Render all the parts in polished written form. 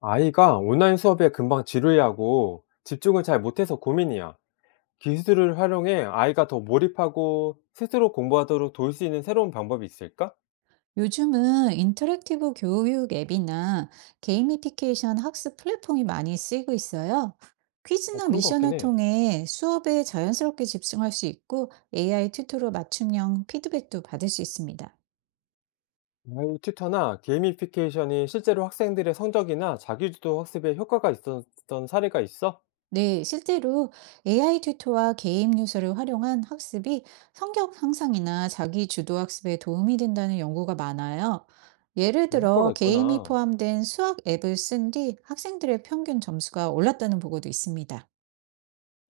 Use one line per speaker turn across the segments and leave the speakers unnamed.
아이가 온라인 수업에 금방 지루해하고 집중을 잘 못해서 고민이야. 기술을 활용해 아이가 더 몰입하고 스스로 공부하도록 도울 수 있는 새로운 방법이 있을까?
요즘은 인터랙티브 교육 앱이나 게이미피케이션 학습 플랫폼이 많이 쓰이고 있어요. 퀴즈나
그런 것 같긴
미션을
해.
통해 수업에 자연스럽게 집중할 수 있고 AI 튜토로 맞춤형 피드백도 받을 수 있습니다.
AI 튜터나 게이미피케이션이 실제로 학생들의 성적이나 자기주도 학습에 효과가 있었던 사례가 있어?
네, 실제로 AI 튜토와 게임 요소를 활용한 학습이 성격 향상이나 자기 주도 학습에 도움이 된다는 연구가 많아요. 예를
효과가
들어 게임이
있구나.
포함된 수학 앱을 쓴 뒤 학생들의 평균 점수가 올랐다는 보고도 있습니다.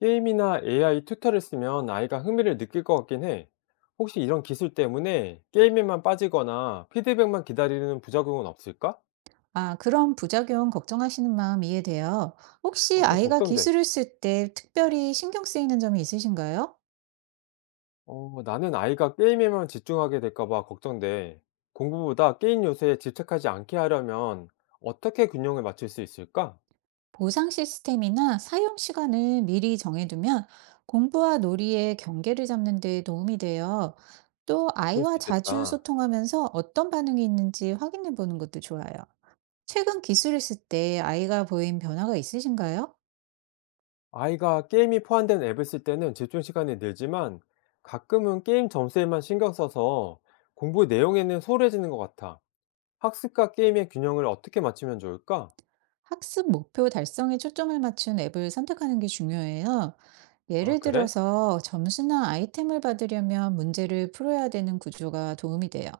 게임이나 AI 튜터를 쓰면 아이가 흥미를 느낄 것 같긴 해. 혹시 이런 기술 때문에 게임에만 빠지거나 피드백만 기다리는 부작용은 없을까?
아, 그런 부작용 걱정하시는 마음 이해돼요. 혹시
좀
아이가
걱정돼.
기술을 쓸 때 특별히 신경 쓰이는 점이 있으신가요?
나는 아이가 게임에만 집중하게 될까 봐 걱정돼. 공부보다 게임 요소에 집착하지 않게 하려면 어떻게 균형을 맞출 수 있을까?
보상 시스템이나 사용 시간을 미리 정해두면 공부와 놀이의 경계를 잡는 데 도움이 돼요. 또
그럴 수
아이와 자주
있겠다.
소통하면서 어떤 반응이 있는지 확인해 보는 것도 좋아요. 최근 기술을 쓸 때 아이가 보인 변화가 있으신가요?
아이가 게임이 포함된 앱을 쓸 때는 집중 시간이 늘지만 가끔은 게임 점수에만 신경 써서 공부 내용에는 소홀해지는 것 같아. 학습과 게임의 균형을 어떻게 맞추면 좋을까?
학습 목표 달성에 초점을 맞춘 앱을 선택하는 게 중요해요.
아,
예를
그래?
들어서 점수나 아이템을 받으려면 문제를 풀어야 되는 구조가 도움이 돼요.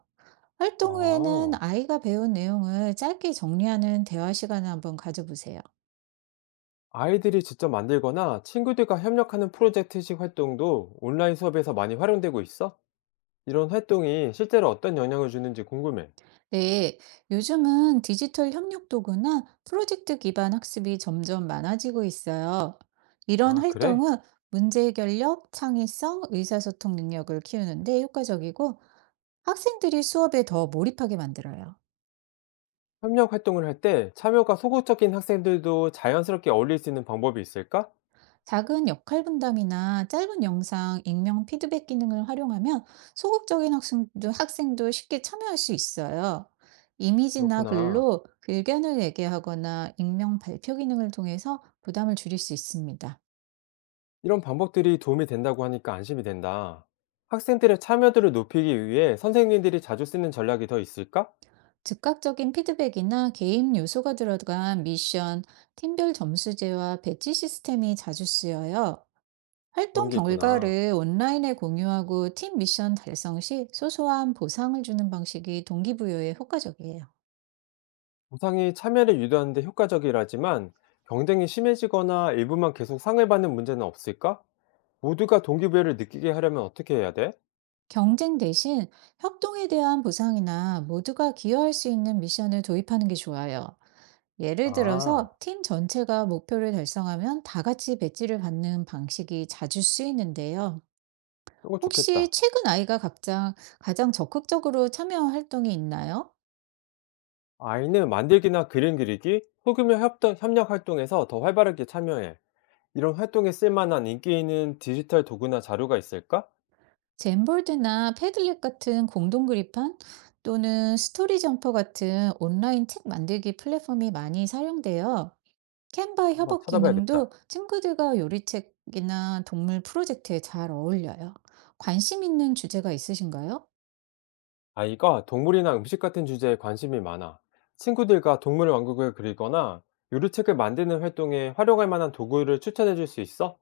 활동 후에는
아,
아이가 배운 내용을 짧게 정리하는 대화 시간을 한번 가져보세요.
아이들이 직접 만들거나 친구들과 협력하는 프로젝트식 활동도 온라인 수업에서 많이 활용되고 있어? 이런 활동이 실제로 어떤 영향을 주는지 궁금해.
네, 요즘은 디지털 협력 도구나 프로젝트 기반 학습이 점점 많아지고 있어요. 이런
아, 그래?
활동은 문제 해결력, 창의성, 의사소통 능력을 키우는데 효과적이고 학생들이 수업에 더 몰입하게 만들어요.
협력 활동을 할 때 참여가 소극적인 학생들도 자연스럽게 어울릴 수 있는 방법이 있을까?
작은 역할 분담이나 짧은 영상, 익명 피드백 기능을 활용하면 학생도 쉽게 참여할 수 있어요. 이미지나
그렇구나.
글로 의견을 얘기하거나 익명 발표 기능을 통해서 부담을 줄일 수 있습니다.
이런 방법들이 도움이 된다고 하니까 안심이 된다. 학생들의 참여도를 높이기 위해 선생님들이 자주 쓰는 전략이 더 있을까?
즉각적인 피드백이나 게임 요소가 들어간 미션, 팀별 점수제와 배치 시스템이 자주 쓰여요.
그런
활동
게 있구나.
결과를 온라인에 공유하고 팀 미션 달성 시 소소한 보상을 주는 방식이 동기부여에 효과적이에요.
보상이 참여를 유도하는 데 효과적이라지만 경쟁이 심해지거나 일부만 계속 상을 받는 문제는 없을까? 모두가 동기부여를 느끼게 하려면 어떻게 해야 돼?
경쟁 대신 협동에 대한 보상이나 모두가 기여할 수 있는 미션을 도입하는 게 좋아요. 예를
아,
들어서 팀 전체가 목표를 달성하면 다 같이 배지를 받는 방식이 자주 쓰이는데요.
이거
혹시
좋겠다.
최근 아이가 각자 가장 적극적으로 참여한 활동이 있나요?
아이는 만들기나 그림 그리기, 소규모 협동, 협력 활동에서 더 활발하게 참여해. 이런 활동에 쓸만한 인기 있는 디지털 도구나 자료가 있을까?
젠볼드나 패들렛 같은 공동 그립판 또는 스토리 점퍼 같은 온라인 책 만들기 플랫폼이 많이 사용돼요. 캔바
한번
협업 기능도
찾아봐야겠다.
친구들과 요리책이나 동물 프로젝트에 잘 어울려요. 관심 있는 주제가 있으신가요?
아이가 동물이나 음식 같은 주제에 관심이 많아. 친구들과 동물 왕국을 그리거나 요리책을 만드는 활동에 활용할 만한 도구를 추천해 줄 수 있어?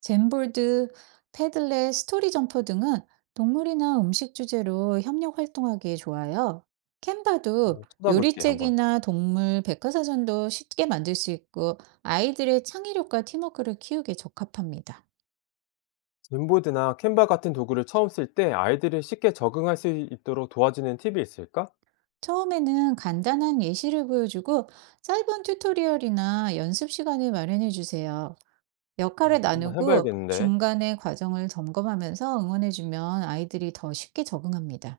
젠볼드, 패들렛, 스토리 점퍼 등은 동물이나 음식 주제로 협력 활동하기에 좋아요. 캔바도
찾아볼게, 한번.
요리책이나 동물 백과사전도 쉽게 만들 수 있고 아이들의 창의력과 팀워크를 키우기에 적합합니다.
젠보드나 캔바 같은 도구를 처음 쓸 때 아이들이 쉽게 적응할 수 있도록 도와주는 팁이 있을까?
처음에는 간단한 예시를 보여주고 짧은 튜토리얼이나 연습 시간을 마련해 주세요. 역할을
한번
나누고
해봐야겠는데.
중간에 과정을 점검하면서 응원해주면 아이들이 더 쉽게 적응합니다.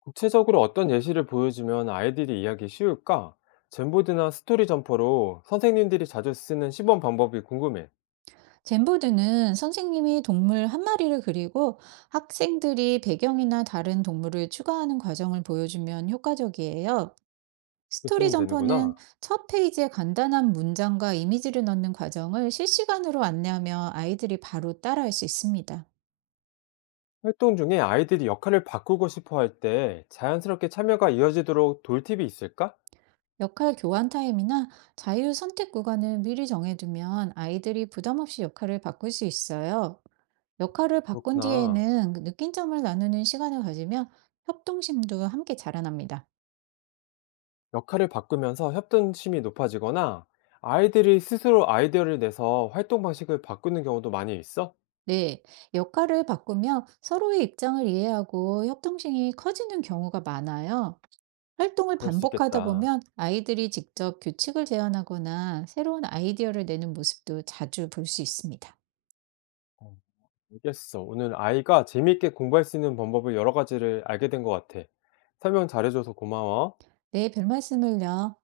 구체적으로 어떤 예시를 보여주면 아이들이 이해하기 쉬울까? 젠보드나 스토리 점퍼로 선생님들이 자주 쓰는 시범 방법이 궁금해.
젠보드는 선생님이 동물 한 마리를 그리고 학생들이 배경이나 다른 동물을 추가하는 과정을 보여주면 효과적이에요.
이렇게
스토리
쓰면 되는구나.
점퍼는 첫 페이지에 간단한 문장과 이미지를 넣는 과정을 실시간으로 안내하며 아이들이 바로 따라할 수 있습니다.
활동 중에 아이들이 역할을 바꾸고 싶어 할 때 자연스럽게 참여가 이어지도록 돌 팁이 있을까?
역할 교환 타임이나 자유 선택 구간을 미리 정해두면 아이들이 부담 없이 역할을 바꿀 수 있어요. 역할을 바꾼
그렇구나.
뒤에는 그 느낀 점을 나누는 시간을 가지면 협동심도 함께 자라납니다.
역할을 바꾸면서 협동심이 높아지거나 아이들이 스스로 아이디어를 내서 활동 방식을 바꾸는 경우도 많이 있어?
네, 역할을 바꾸며 서로의 입장을 이해하고 협동심이 커지는 경우가 많아요. 활동을
그럴 수
반복하다
있겠다.
보면 아이들이 직접 규칙을 제안하거나 새로운 아이디어를 내는 모습도 자주 볼 수 있습니다.
어. 알겠어. 오늘 아이가 재미있게 공부할 수 있는 방법을 여러 가지를 알게 된 것 같아. 설명 잘해줘서 고마워.
네, 별 말씀을요.